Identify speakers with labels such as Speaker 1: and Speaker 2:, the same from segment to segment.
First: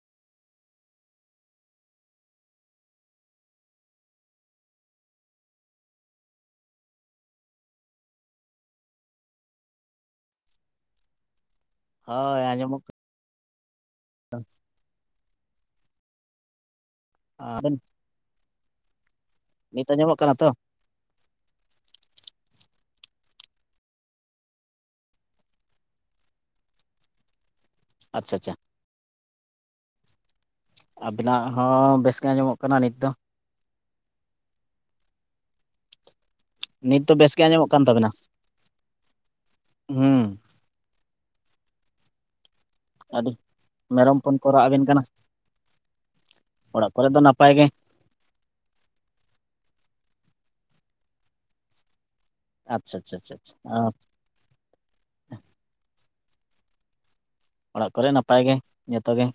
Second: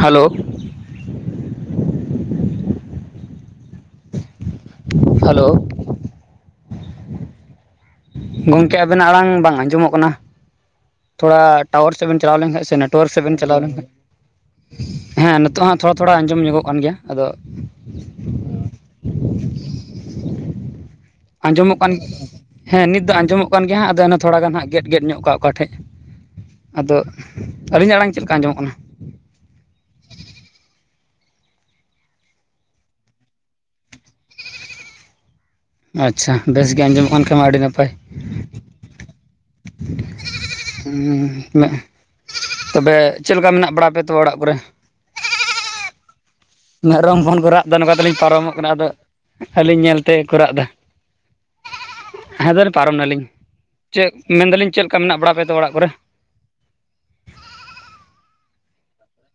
Speaker 1: Hello. Hello ᱜᱚᱝᱠᱮ ᱟᱵᱮᱱᱟᱜ ᱟᱲᱟᱝ ᱵᱟᱝ ᱟᱸᱡᱚᱢᱚᱜ ᱠᱟᱱᱟ ᱛᱷᱚᱲᱟ ᱴᱟᱣᱟᱨ ᱥᱮᱫ ᱵᱮᱱ ᱪᱟᱞᱟᱣ
Speaker 2: ᱦᱳᱭ
Speaker 1: ᱞᱮᱱᱠᱟᱱ ᱥᱮ
Speaker 2: ᱟᱸᱡᱚᱢᱚᱜ
Speaker 1: ᱱᱮᱴ ᱾ ᱴᱳᱨ ᱥᱮᱵᱮᱱ ᱪᱟᱞᱟᱣ ᱞᱮᱱᱠᱷᱟᱱ ᱦᱮᱸ ᱱᱤᱛᱚᱜ ᱦᱚ ᱛᱷᱚᱲᱟ ᱛᱷᱚᱲᱟ ᱟᱸᱡᱚᱢ ᱧᱚᱜᱚᱜ ᱠᱟᱱ ᱜᱮᱭᱟ ᱾ ᱟᱫᱚᱼᱼ
Speaker 2: ᱟᱵᱮᱱ ᱱᱤᱛᱚᱜ ᱧᱟᱢᱚᱜ ᱠᱟᱱᱟ ᱛᱚ?
Speaker 1: ᱟᱸᱡᱚᱢᱚᱜ ᱠᱟᱱ ᱾ ᱦᱮᱸ ᱱᱤᱛ ᱫᱚ ᱟᱸᱡᱚᱢᱚᱜ ᱠᱟᱱ ᱜᱮᱭᱟ ᱦᱟᱸᱜ ᱟᱫᱚ ᱛᱷᱚᱲᱟ ᱜᱟᱱ ᱦᱜ ᱜᱮᱫ ᱜᱮᱫ ᱧᱚᱜ ᱠᱟᱜ-ᱟ ᱚᱠᱟᱴᱷᱮᱡ᱾ ᱟᱫᱚ ᱟᱹᱞᱤᱧᱟᱜ ᱟᱲᱟᱝ ᱪᱮᱫ ᱞᱮᱠᱟ
Speaker 2: ᱟᱪᱪᱷᱟ ᱟᱪᱪᱷᱟ
Speaker 1: ᱟᱸᱡᱚᱢᱚᱜ ᱠᱟᱱᱟ?
Speaker 2: ᱟᱵᱤᱱᱟᱜ ᱦᱚᱸ ᱵᱮᱥ ᱜᱮ ᱟᱸᱡᱚᱢᱚᱜ ᱠᱟᱱᱟ ᱱᱤᱛ ᱫᱚ ᱾
Speaker 1: ᱟᱪᱪᱷᱟ ᱵᱮᱥ ᱜᱮ
Speaker 2: ᱱᱤᱛ
Speaker 1: ᱟᱸᱡᱚᱢ
Speaker 2: ᱫᱚ
Speaker 1: ᱠᱟᱱ
Speaker 2: ᱵᱮᱥ
Speaker 1: ᱠᱷᱟᱱ
Speaker 2: ᱜᱮ
Speaker 1: ᱢᱟ ᱟᱹᱰᱤ
Speaker 2: ᱟᱸᱡᱚᱢᱚᱜ ᱠᱟᱱ
Speaker 1: ᱱᱟᱯᱟᱭ᱾
Speaker 2: ᱛᱟᱵᱮᱱᱟ ᱦᱩᱸ
Speaker 1: ᱩᱢ ᱛᱚᱵᱮ ᱪᱮᱫᱠᱟ ᱢᱮᱱᱟᱜ ᱵᱟᱲᱟ ᱯᱮᱭᱟ ᱛᱚ ᱚᱲᱟᱜ ᱠᱚᱨᱮ?
Speaker 2: ᱮᱱ ᱠᱟᱱᱟ᱾ ᱚᱲᱟᱜ ᱠᱚᱨᱮ
Speaker 1: ᱢᱮᱨᱚᱢ
Speaker 2: ᱫᱚ
Speaker 1: ᱵᱚᱱ ᱠᱚ
Speaker 2: ᱱᱟᱯᱟᱭ
Speaker 1: ᱨᱟᱜ
Speaker 2: ᱜᱮ
Speaker 1: ᱮ ᱱᱚᱝᱠᱟ ᱛᱮᱞᱤᱧ ᱯᱟᱨᱚᱢᱚᱜ ᱠᱟᱱᱟ ᱟᱫᱚ ᱟᱹᱞᱤᱧ ᱧᱮᱞᱛᱮ ᱠᱚ ᱨᱟᱜ ᱫᱟ ᱦᱮᱸ ᱫᱚ
Speaker 2: ᱟᱪᱪᱷᱟ
Speaker 1: ᱯᱟᱨᱚᱢ
Speaker 2: ᱟᱪᱪᱷᱟ
Speaker 1: ᱱᱟᱞᱤᱧ
Speaker 2: ᱟᱪᱪᱷᱟ ᱟᱪᱪᱷᱟ,
Speaker 1: ᱪᱮᱫ ᱢᱮᱱᱫᱟᱞᱤᱧ ᱪᱮᱫ ᱞᱮᱠᱟ ᱢᱮᱱᱟᱜ ᱵᱟᱲᱟ ᱯᱮᱛᱮ ᱚᱲᱟᱜ ᱠᱚᱨᱮ
Speaker 2: ᱚᱲᱟᱜ ᱠᱚᱨᱮ ᱱᱟᱯᱟᱭ ᱜᱮ ᱡᱚᱛᱚ ᱜᱮ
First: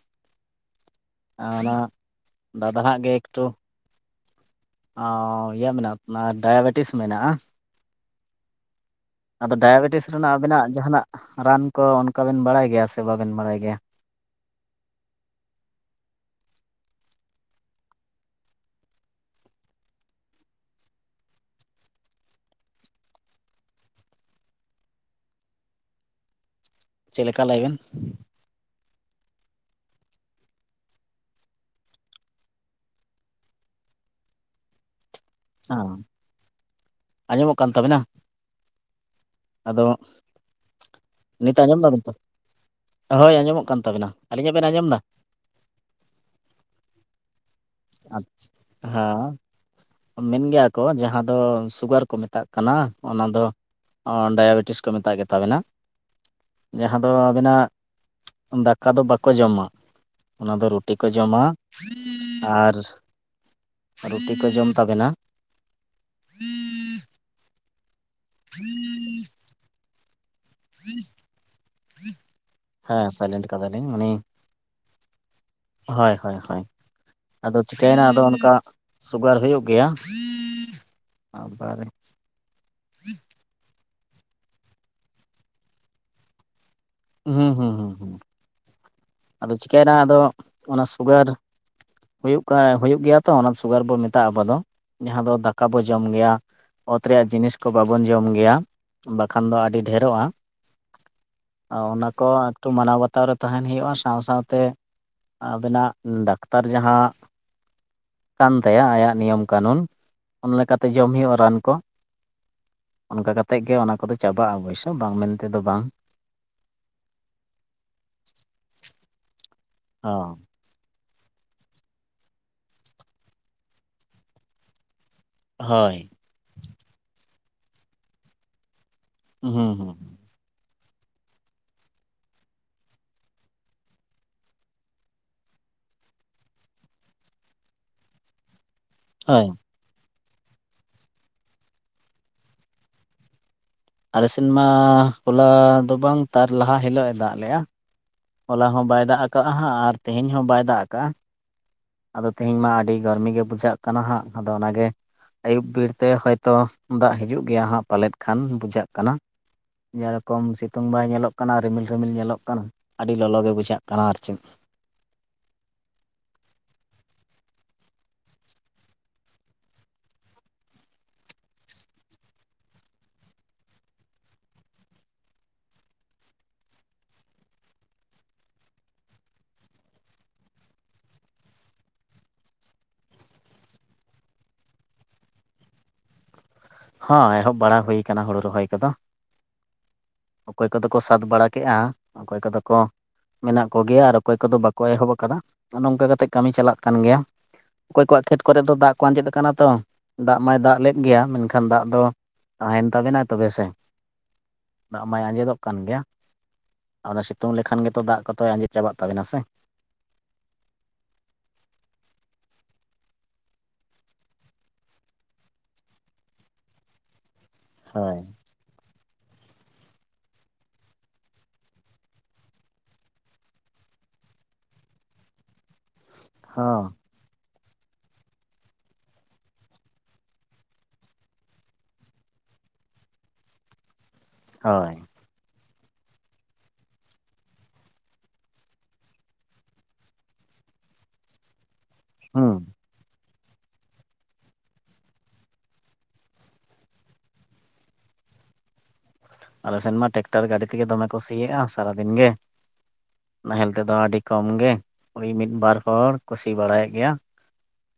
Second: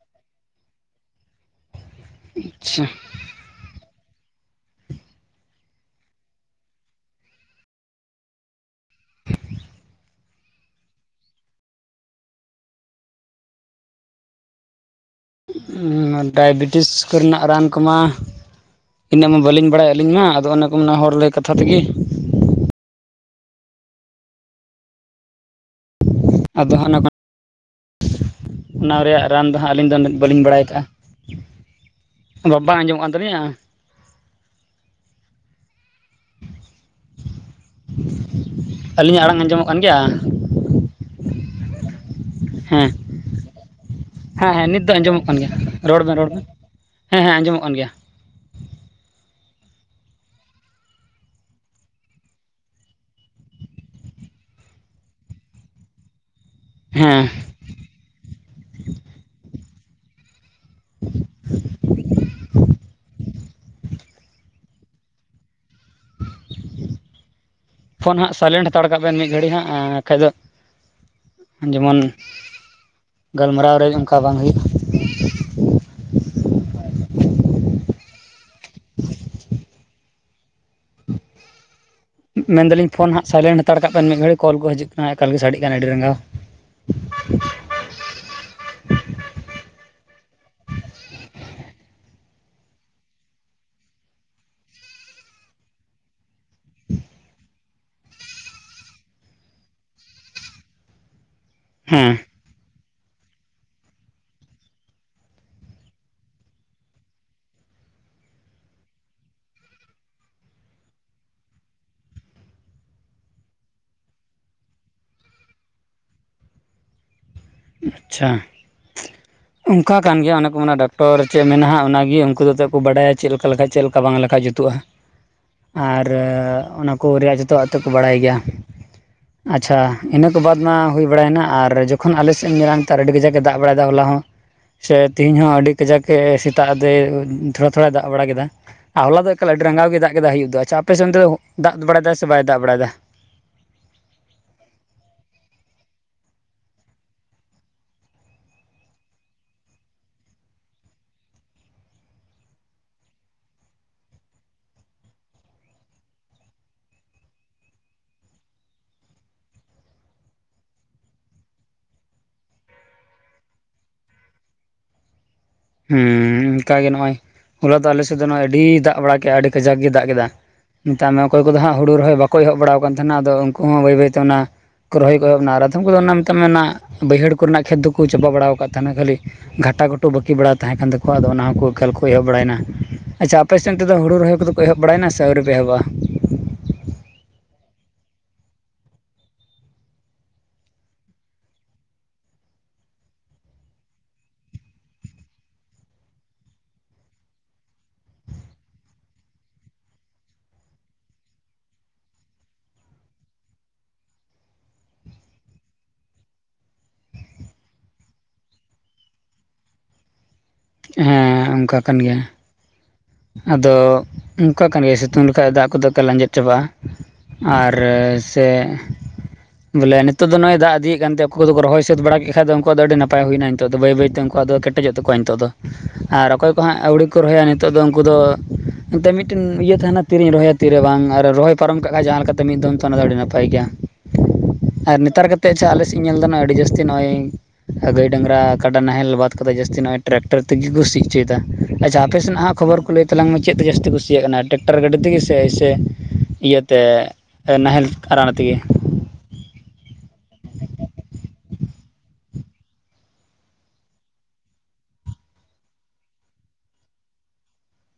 Speaker 2: ᱟ ᱚᱱᱟ ᱫᱟᱫᱟ
Speaker 1: ᱟᱪᱪᱷᱟ
Speaker 2: ᱦᱟᱜ ᱜᱮ ᱛᱚ ᱚ ᱤᱭᱟᱹ ᱢᱮᱱᱟᱜ-ᱟ ᱰᱟᱭᱟᱵᱮᱴᱤᱥ ᱢᱮᱱᱟᱜ-ᱟ᱾ ᱟᱫᱚ ᱰᱟᱭᱟᱵᱮᱴᱤᱥ ᱨᱮᱱᱟᱜ ᱟᱵᱮᱱᱟᱜ ᱡᱟᱦᱟᱸᱱᱟᱜ ᱨᱟᱱ ᱠᱚ ᱚᱱᱠᱟ ᱵᱮᱱ ᱵᱟᱲᱟᱭ ᱜᱮᱭᱟ ᱥᱮ ᱵᱟᱵᱮᱱ ᱵᱟᱲᱟᱭ ᱜᱮᱭᱟ?
Speaker 1: ᱩᱢ ᱰᱟᱭᱵᱮᱴᱤᱥ ᱠᱚᱨᱮᱱᱟᱜ ᱨᱟᱱ ᱠᱚᱢᱟ᱾ ᱤᱱᱟᱹᱜ ᱢᱟ ᱵᱟᱹᱞᱤᱧ ᱵᱟᱲᱟᱭᱟ ᱟᱹᱞᱤᱧ ᱢᱟ ᱟᱫᱚ ᱚᱱᱮᱠᱚᱢᱟ ᱦᱚᱲ ᱞᱟᱹᱭ ᱠᱟᱛᱷᱟ ᱛᱮᱜᱮ ᱟᱫᱚ ᱦᱟᱱᱟ ᱦᱟᱜ
Speaker 2: ᱪᱮᱫ ᱞᱮᱠᱟ ᱞᱟᱹᱭᱵᱮᱱ ᱾
Speaker 1: ᱚᱱᱟ ᱨᱮᱭᱟᱜ ᱨᱟᱱ ᱫᱚ ᱦᱟᱸᱜ ᱟᱹᱞᱤᱧ ᱫᱚ ᱵᱟᱹᱞᱤᱧ ᱵᱟᱲᱟᱭ ᱠᱟᱜ-ᱟ᱾ ᱵᱟ ᱵᱟ ᱟᱸᱡᱚᱢᱚᱜ ᱠᱟᱱ ᱛᱟᱹᱟᱞᱧᱟ
Speaker 2: ᱦᱸ ᱟᱸᱡᱚᱢᱚᱜ ᱠᱟᱱ ᱛᱟᱵᱤᱱᱟ
Speaker 1: ᱟᱹᱞᱤᱧᱟᱜ ᱟᱲᱟᱝ ᱟᱸᱡᱚᱢᱚᱜ ᱠᱟᱱ
Speaker 2: ᱟᱫᱚ
Speaker 1: ᱜᱮᱭᱟ
Speaker 2: ᱱᱤᱛ ᱟᱸᱡᱚᱢ ᱫᱟᱵᱤᱱ ᱛᱚ
Speaker 1: ᱦᱮᱸ
Speaker 2: ᱦᱳᱭ ᱟᱸᱡᱚᱢᱚᱜ ᱠᱟᱱ ᱛᱟᱵᱮᱱᱟ
Speaker 1: ᱦᱮᱸ
Speaker 2: ᱟᱹᱞᱤᱧᱟᱜ
Speaker 1: ᱦᱮᱸ
Speaker 2: ᱵᱮᱱ
Speaker 1: ᱱᱤᱛ ᱫᱚ
Speaker 2: ᱟᱸᱡᱚᱢᱫᱟ
Speaker 1: ᱟᱸᱡᱚᱢᱚᱜ ᱠᱟᱱ ᱜᱮᱭᱟ ᱨᱚᱲ ᱵᱮᱱ ᱨᱚᱲ ᱵᱮᱱ ᱦᱮᱸ ᱦᱮᱸ ᱟᱸᱡᱚᱢᱚᱜ ᱠᱟᱱ ᱜᱮᱭᱟ
Speaker 2: ᱟᱪᱷᱟ ᱦᱮᱸ ᱢᱮᱱ ᱜᱮᱭᱟ ᱠᱚ ᱡᱟᱦᱟᱸ ᱫᱚ ᱥᱩᱜᱟᱨ ᱠᱚ ᱢᱮᱛᱟᱜ ᱠᱟᱱᱟ ᱚᱱᱟ ᱫᱚ ᱚᱸᱰᱮ ᱵᱮᱴᱤᱥ ᱠᱚ ᱢᱮᱛᱟᱜ ᱜᱮᱛᱟᱵᱤᱱᱟ ᱡᱟᱦᱟᱸ ᱫᱚ
Speaker 1: ᱦᱮᱸ
Speaker 2: ᱟᱵᱤᱱᱟᱜ ᱫᱟᱠᱟ ᱫᱚ ᱵᱟᱠᱚ ᱡᱚᱢᱟ ᱚᱱᱟ ᱫᱚ ᱨᱩᱴᱤ ᱠᱚ ᱡᱚᱢᱟ ᱟᱨ ᱨᱩᱴᱤ ᱠᱚ ᱡᱚᱢ ᱛᱟᱵᱮᱱᱟ
Speaker 1: ᱯᱷᱳᱱ ᱦᱟᱸᱜ ᱥᱟᱭᱞᱮᱱᱴ ᱦᱟᱛᱟᱲ ᱠᱟᱜ ᱵᱮᱱ ᱢᱤᱫ ᱜᱷᱟᱹᱲᱤᱡ ᱦᱟᱸᱜ ᱟᱨ ᱵᱟᱠᱷᱟᱡ ᱫᱚ ᱡᱮᱢᱚᱱ
Speaker 2: ᱦᱮᱸ ᱥᱟᱭᱞᱮᱱᱴ
Speaker 1: ᱜᱟᱞᱢᱟᱨᱟᱣ
Speaker 2: ᱠᱟᱫᱟᱞᱤᱧ
Speaker 1: ᱨᱮ
Speaker 2: ᱩᱱᱤ
Speaker 1: ᱚᱱᱠᱟ ᱵᱟᱝ ᱦᱩᱭᱩᱜ
Speaker 2: ᱦᱳᱭ ᱦᱳᱭ ᱦᱳᱭ ᱟᱫᱚ ᱪᱤᱠᱟᱹᱭᱮᱱᱟ ᱟᱫᱚ ᱚᱱᱠᱟ ᱥᱩᱜᱟᱨ ᱦᱩᱭᱩᱜ ᱜᱮᱭᱟ ᱟᱵᱟᱨ
Speaker 1: ᱢᱮᱱᱫᱟᱞᱤᱧ ᱯᱷᱳᱱ ᱦᱟᱸᱜ ᱥᱟᱭᱞᱮᱱ ᱦᱟᱛᱟᱲ ᱠᱟᱜ ᱵᱮᱱ ᱢᱤᱫ ᱜᱷᱟᱹᱲᱤ ᱠᱚᱞ ᱠᱚ ᱦᱤᱡᱩᱜ ᱠᱟᱱᱟ ᱮᱠᱟᱞ ᱜᱮ ᱥᱟᱰᱮᱜ ᱠᱟᱱᱟ ᱟᱹᱰᱤ ᱨᱟᱸᱜᱟᱣ
Speaker 2: ᱦᱩᱸᱦᱮᱸ ᱟᱫᱚ ᱪᱤᱠᱟᱹᱭᱮᱱᱟ ᱟᱫᱚ ᱚᱱᱟ ᱥᱩᱜᱟᱨ ᱦᱩᱭᱩᱜ ᱠᱟ ᱦᱩᱭᱩᱜ ᱜᱮᱭᱟ ᱛᱚ ᱚᱱᱟ ᱫᱚ ᱥᱩᱜᱟᱨ ᱵᱚᱱ ᱢᱮᱛᱟᱜᱼᱟ ᱟᱵᱚ ᱫᱚ ᱡᱟᱦᱟᱸ ᱫᱚ ᱫᱟᱠᱟ ᱵᱚ ᱡᱚᱢ ᱜᱮᱭᱟ ᱚᱛ ᱨᱮᱭᱟᱜ ᱡᱤᱱᱤᱥ ᱠᱚ ᱵᱟᱵᱚᱱ ᱡᱚᱢ ᱜᱮᱭᱟ ᱵᱟᱠᱷᱟᱱ ᱫᱚ ᱟᱹᱰᱤ ᱰᱷᱮᱨᱚᱜᱼᱟ ᱚᱱᱟ
Speaker 1: ᱦᱮᱸ
Speaker 2: ᱠᱚ ᱮᱠᱴᱩ ᱢᱟᱱᱟᱣ ᱵᱟᱛᱟᱣ ᱨᱮ ᱛᱟᱦᱮᱱ ᱦᱩᱭᱩᱜᱼᱟ ᱥᱟ ᱥᱟᱶ ᱥᱟᱶᱛᱮ ᱟᱵᱮᱱᱟᱜ ᱫᱟᱠᱛᱟᱨ ᱡᱟᱦᱟᱸ ᱠᱟᱱ ᱛᱟᱭᱟ ᱟᱭᱟᱜ ᱱᱤᱭᱚᱢ ᱠᱟᱱᱩᱱ ᱚᱱᱟ ᱞᱮᱠᱟᱛᱮ ᱡᱚᱢ ᱦᱩᱭᱩᱜᱼᱟ ᱨᱟᱱ ᱠᱚ ᱚᱱᱠᱟ ᱠᱟᱛᱮᱫ ᱜᱮ ᱚᱱᱟ ᱠᱚᱫᱚ ᱪᱟᱵᱟᱜᱼᱟ ᱚᱵᱚᱥᱥᱳᱭ ᱵᱟᱝ ᱢᱮᱱᱛᱮᱫᱚ ᱵᱟᱝ
Speaker 1: ᱟᱪᱪᱷᱟ ᱚᱱᱠᱟ ᱠᱟᱱ
Speaker 2: ᱚ
Speaker 1: ᱜᱮᱭᱟ ᱚᱱᱮ ᱠᱚ ᱢᱮᱱᱟ ᱰᱟᱠ ᱴᱚᱨ ᱨᱮ ᱪᱮᱫ ᱢᱮᱱᱟᱜᱼᱟ ᱦᱟᱜ ᱚᱱᱟᱜᱮ ᱩᱱᱠᱩ ᱫᱚ ᱮᱛᱮᱫ ᱠᱚ ᱵᱟᱰᱟᱭᱟ ᱪᱮᱫ ᱞᱮᱠᱟ ᱞᱮᱠᱷᱟᱡ ᱪᱮᱫ ᱞᱮᱠᱟ ᱵᱟᱝ ᱞᱮᱠᱷᱟᱡ ᱡᱩᱛᱩᱜᱼᱟ
Speaker 2: ᱦᱳᱭ
Speaker 1: ᱟᱨ ᱚᱱᱟ ᱠᱚ ᱨᱮᱭᱟᱜ ᱡᱚᱛᱚᱣᱟᱜ ᱛᱚ ᱠᱚ ᱵᱟᱲᱟᱭ ᱜᱮᱭᱟ
Speaker 2: ᱦᱩᱸ
Speaker 1: ᱟᱪᱷᱟ
Speaker 2: ᱦᱩᱸ
Speaker 1: ᱤᱱᱟᱹ ᱠᱚ ᱵᱟᱫ ᱢᱟ ᱦᱩᱭ ᱵᱟᱲᱟᱭᱮᱱᱟ ᱟᱨ ᱡᱚᱠᱷᱚᱱ ᱟᱞᱮ ᱥᱮᱫ ᱧᱮᱞᱟᱢᱛᱟᱨ ᱟᱹᱰᱤ ᱠᱟᱡᱟᱠ ᱮ ᱫᱟᱜ ᱵᱟᱲᱟᱭᱮᱫᱟ ᱦᱚᱞᱟ ᱦᱚᱸ ᱥᱮ ᱛᱤᱦᱮᱧ ᱦᱚᱸ ᱟᱹᱰᱤ ᱠᱟᱡᱟᱠ ᱮ ᱥᱮᱛᱟᱜ ᱟᱫᱚᱭ ᱛᱷᱚᱲᱟᱼᱛᱷᱚᱲᱟᱭ ᱫᱟᱜ ᱵᱟᱲᱟ ᱠᱮᱫᱟ ᱟᱨ ᱦᱚᱞᱟ ᱫᱚ
Speaker 2: ᱦᱳᱭ
Speaker 1: ᱮᱠᱟᱞ ᱟᱹᱰᱤ ᱨᱟᱸᱜᱟᱣ ᱜᱮ ᱫᱟᱜ ᱜᱮ ᱫᱟᱭ ᱟᱹᱭᱩᱵ ᱫᱚ ᱟᱪᱷᱟ ᱟᱯᱮᱥᱮᱱᱫᱚ ᱫᱟᱜ ᱵᱟᱲᱟᱭ ᱥᱮ ᱵᱟᱭ ᱫᱟᱜᱲᱮᱫᱟ
Speaker 2: ᱟᱮᱥᱤᱱᱢᱟ ᱦᱚᱞᱟ ᱫᱚ ᱵᱟᱝ ᱛᱟᱨ ᱞᱟᱦᱟ ᱦᱤᱞᱳᱜ ᱮ ᱫᱟᱜ ᱞᱮᱫᱼᱟ ᱦᱚᱞᱟ ᱦᱚᱸ ᱵᱟᱭ ᱫᱟᱜ ᱟᱠᱟᱫᱼᱟ ᱦᱟᱸᱜ ᱟᱨ ᱛᱮᱦᱮᱧ ᱦᱚᱸ ᱵᱟᱭ ᱫᱟᱜ ᱠᱟᱜᱼᱟ ᱟᱫᱚ ᱛᱮᱦᱤᱧ ᱢᱟ ᱟᱹᱰᱤ ᱜᱚᱨᱢᱤ ᱜᱮ ᱵᱩᱡᱷᱟᱹᱜ ᱠᱟᱱᱟ ᱦᱟᱸᱜ ᱟᱫᱚ ᱚᱱᱟᱜᱮ ᱟᱹᱭᱩᱵ ᱵᱮᱲᱛᱮ ᱦᱚᱭᱛᱳ ᱫᱟᱜ ᱦᱤᱡᱩᱜ ᱜᱮᱭᱟ ᱦᱟᱸᱜ ᱯᱟᱞᱮᱫ ᱠᱷᱟᱱ ᱵᱩᱡᱷᱟᱹᱜ ᱠᱟᱱᱟ ᱡᱮᱨᱚᱠᱚᱢ ᱥᱤᱛᱩᱝ ᱵᱟᱭ ᱧᱮᱞᱚᱜ ᱠᱟᱱᱟ ᱨᱤᱢᱤᱞᱼᱨᱤᱢᱤᱞ ᱧᱮᱞᱚᱜ ᱠᱟᱱ ᱟᱹᱰᱤ ᱞᱚᱞᱚ ᱜᱮ ᱵᱩᱡᱷᱟᱹᱜ ᱠᱟᱱᱟ ᱟᱨ ᱪᱮᱫ
Speaker 1: ᱦᱮᱸ ᱚᱱᱠᱟ ᱜᱮ ᱱᱚᱜᱼᱚᱭ ᱦᱚᱞᱟ ᱫᱚ ᱟᱞᱮᱥᱮᱫ ᱫᱚ ᱱᱚᱜᱚᱭ ᱟᱹᱰᱤ ᱫᱟᱜ ᱵᱟᱲᱟ ᱠᱮᱫᱟ ᱟᱹᱰᱤ ᱠᱟᱡᱟᱠ ᱜᱮ ᱫᱟᱜ ᱠᱮᱫᱟ ᱢᱮᱛᱟᱜ ᱢᱮ ᱚᱠᱚᱭ ᱠᱚᱫᱚ ᱦᱟᱸᱜ ᱦᱩᱲᱩ ᱨᱚᱦᱚᱭ ᱵᱟᱠᱚ ᱮᱦᱚᱵ ᱵᱟᱲᱟᱣ ᱠᱟᱱ ᱛᱟᱦᱮᱱᱟ ᱟᱫᱚ ᱩᱱᱠᱩ ᱦᱚᱸ ᱵᱟᱹᱭ ᱵᱟᱹᱭ ᱛᱮ ᱚᱱᱟ ᱨᱚᱦᱚᱭ ᱠᱚᱫᱚ ᱢᱮᱱᱟᱜ ᱟᱫᱷᱚᱢ ᱠᱚᱫᱚ ᱚᱱᱟ ᱢᱮᱱᱟᱜ ᱾ᱚᱱᱟ ᱵᱟᱹᱭᱦᱟᱹᱲ ᱠᱚᱨᱮ ᱠᱷᱮᱛ ᱫᱚᱠᱚ ᱪᱟᱵᱟ ᱵᱟᱲᱟ ᱟᱠᱟᱜ ᱛᱟᱦᱮᱱᱟ ᱠᱷᱟᱹᱞᱤ᱾ ᱜᱷᱟᱴᱟ -ᱜᱷᱩᱴᱩ ᱵᱟᱠᱤ ᱵᱟᱲᱟ ᱛᱟᱦᱮᱸ ᱠᱟᱱ ᱛᱟᱠᱚᱣᱟ ᱾ ᱟᱫᱚ ᱚᱱᱟ ᱦᱚᱸ ᱠᱚ ᱮᱠᱟᱞ ᱠᱚ ᱮᱦᱚᱵ ᱵᱟᱲᱟᱭᱮᱱᱟ᱾ ᱟᱪᱷᱟ, ᱟᱯᱮ ᱥᱮᱱ ᱛᱮᱫ ᱦᱳᱲᱳ ᱨᱚᱦᱚᱭ ᱠᱚ ᱫᱚ ᱮᱦᱚᱵ ᱵᱟᱲᱟᱭᱮᱱᱟ ᱥᱮ ᱟᱹᱣᱨᱤ ᱯᱮ ᱮᱦᱚᱵᱟ᱾
Speaker 2: ᱦᱚᱸ ᱮᱦᱚᱵ ᱵᱟᱲᱟ ᱦᱩᱭ ᱠᱟᱱᱟ ᱦᱩᱲᱩ ᱨᱚᱦᱚᱭ ᱠᱚᱫᱚ ᱚᱠᱚᱭ ᱠᱚᱫᱚ ᱠᱚ ᱥᱟᱫᱽ ᱵᱟᱲᱟ ᱠᱮᱜᱼᱟ ᱚᱠᱚᱭ ᱠᱚᱫᱚ ᱠᱚ ᱢᱮᱱᱟᱜ ᱠᱚ ᱜᱮᱭᱟ ᱟᱨ ᱚᱠᱚᱭ ᱠᱚᱫᱚ ᱵᱟᱠᱚ ᱮᱦᱚᱵ ᱟᱠᱟᱫᱟ ᱚᱱᱮ ᱱᱚᱝᱠᱟ ᱠᱟᱛᱮᱜ ᱠᱟᱹᱢᱤ ᱪᱟᱞᱟᱜ ᱠᱟᱱ ᱜᱮᱭᱟ ᱚᱠᱚᱭ ᱠᱚᱣᱟᱜ ᱠᱷᱮᱛ ᱠᱚᱨᱮ ᱫᱚ ᱫᱟᱜ ᱠᱚ ᱟᱸᱡᱮᱫ ᱟᱠᱟᱱᱟ ᱛᱚ ᱫᱟᱜ ᱢᱟᱭ ᱫᱟᱜ ᱞᱮᱫ ᱜᱮᱭᱟ ᱢᱮᱱᱠᱷᱟᱱ ᱠᱷᱟᱱ ᱫᱟᱜ ᱫᱚ ᱛᱟᱦᱮᱱ ᱛᱟᱵᱮᱱᱟ ᱛᱚᱵᱮ ᱥᱮ ᱫᱟᱜ ᱢᱟᱭ ᱟᱸᱡᱮᱫᱚᱜ ᱠᱟᱱ ᱜᱮᱭᱟᱹ ᱟᱫᱚ ᱥᱤᱛᱩᱝ ᱞᱮᱠᱷᱟᱱ ᱜᱮᱛᱚ ᱫᱟᱜ ᱠᱚᱫᱚᱭ ᱟᱸᱡᱮᱫ ᱪᱟᱵᱟᱜ ᱛᱟᱵᱮᱱᱟ ᱥᱮ
Speaker 1: ᱦᱮᱸ ᱚᱱᱠᱟ ᱠᱟᱱ ᱜᱮᱭᱟᱹ ᱟᱫᱚ ᱚᱱᱠᱟ ᱠᱟᱱ ᱜᱮᱭᱟ ᱥᱤᱛᱩᱝ ᱞᱮᱠᱷᱟᱡ ᱫᱟᱜ ᱠᱚᱫᱚ ᱮᱠᱟᱞ ᱟᱸᱡᱮᱫ ᱪᱟᱵᱟᱜᱼᱟ ᱟᱨ
Speaker 2: ᱦᱳᱭ
Speaker 1: ᱥᱮ ᱵᱚᱞᱮ ᱱᱤᱛᱚᱜ ᱫᱚ ᱱᱚᱜᱼᱚᱭ ᱫᱟᱜ ᱤᱫᱤᱭᱮ ᱠᱟᱱᱛᱮ ᱩᱱᱠᱩ ᱫᱚᱠᱚ ᱨᱚᱦᱚᱭ ᱥᱟᱹᱛ ᱵᱟᱲᱟ ᱠᱮᱫ ᱠᱷᱟᱫᱚ ᱩᱱᱠᱩᱣᱟᱜ ᱟᱹᱰᱤ ᱱᱟᱯᱟᱭ ᱦᱩᱭᱮᱱᱟ ᱱᱤᱛᱚᱜ ᱫᱚ᱾ ᱵᱟᱹᱭ-ᱵᱟᱹᱭᱛᱮ ᱩᱱᱠᱩᱣᱟᱜ ᱫᱚ [inaudible] ᱠᱮᱴᱮᱡᱚᱜ ᱛᱟᱠᱚᱣᱟ ᱱᱤᱛᱚᱜ ᱫᱚ ᱟᱨ ᱚᱠᱚᱭ ᱠᱚ ᱦᱟᱸᱜ
Speaker 2: ᱦᱚᱸ
Speaker 1: ᱟᱹᱣᱨᱤ ᱠᱚ ᱨᱚᱦᱚᱭᱟ, ᱱᱤᱛᱚᱜ ᱫᱚ ᱩᱱᱠᱩ ᱫᱚ ᱱᱚᱛᱮ ᱢᱤᱫᱴᱮᱱ ᱤᱭᱟᱹ ᱛᱟᱦᱮᱱᱟ ᱛᱤᱨᱤᱧ ᱨᱚᱦᱚᱭᱟ ᱛᱤᱨᱮ ᱵᱟᱝ ᱟᱨ ᱨᱚᱦᱚᱭ ᱯᱟᱨᱚᱢ ᱠᱟᱜ ᱠᱷᱟᱱ ᱡᱟᱦᱟᱸ ᱞᱮᱠᱟᱛᱮ ᱢᱤᱫ ᱫᱚᱢ ᱚᱱᱟ ᱫᱚ ᱟᱹᱰᱤ ᱱᱟᱯᱟᱭ ᱜᱮᱭᱟ᱾
Speaker 2: ᱦᱳᱭ
Speaker 1: ᱟᱨ ᱱᱮᱛᱟᱨ ᱠᱟᱛᱮᱫ ᱟᱪᱪᱷᱟ ᱟᱞᱮ ᱥᱮᱫ ᱤᱧ ᱧᱮᱞ ᱫᱟ ᱟᱹᱰᱤ ᱡᱟᱹᱥᱛᱤ ᱱᱚᱜᱼᱚᱭ᱾ ᱜᱟᱹᱭ, ᱰᱟᱝᱨᱟ, ᱠᱟᱰᱟ ᱱᱟᱦᱮᱞ ᱵᱟᱫ ᱠᱟᱛᱮ ᱡᱟᱹᱥᱛᱤ ᱱᱚᱜᱼᱚᱭ ᱴᱨᱟᱠᱴᱚᱨ ᱛᱮᱜᱮ ᱠᱚ ᱥᱤ ᱦᱚᱪᱚᱭᱮᱫᱟ᱾ ᱟᱪᱪᱷᱟ ᱟᱯᱮ ᱥᱮᱱᱟᱜ ᱦᱟᱜ
Speaker 2: ᱦᱩᱸ
Speaker 1: ᱚᱨ [unintelligible] ᱠᱚ ᱞᱟᱹᱭ ᱛᱟᱞᱟᱝ ᱢᱮ, ᱪᱮᱫ ᱛᱮ ᱡᱟᱹᱥᱛᱤ ᱠᱚ ᱥᱤᱭᱮᱫ ᱠᱟᱱᱟ ᱴᱮᱠᱴᱟᱨ ᱜᱟᱹᱰᱤ ᱛᱮᱜᱮ ᱥᱮ, ᱮᱥᱮ ᱤᱭᱟᱹᱛᱮ ᱱᱟᱦᱮᱞ ᱟᱸᱲᱟᱨ ᱛᱮᱜᱮ᱾
Speaker 2: ᱟᱞᱮ ᱥᱮᱱ ᱢᱟ ᱴᱮᱠᱴᱟᱨ ᱜᱟᱹᱰᱤ ᱛᱮᱜᱮ ᱫᱚᱢᱮ ᱠᱚ ᱥᱤᱭᱮᱫᱼᱟ, ᱥᱟᱨᱟᱫᱤᱱ ᱜᱮ ᱱᱟᱦᱮᱞ ᱛᱮᱫᱚ ᱟᱹᱰᱤ ᱠᱚᱢ ᱜᱮ᱾ ᱳᱭ ᱢᱤᱫ ᱵᱟᱨ ᱦᱚᱲ ᱠᱚ ᱥᱤ ᱵᱟᱲᱟᱭᱮᱫ ᱜᱮᱭᱟ᱾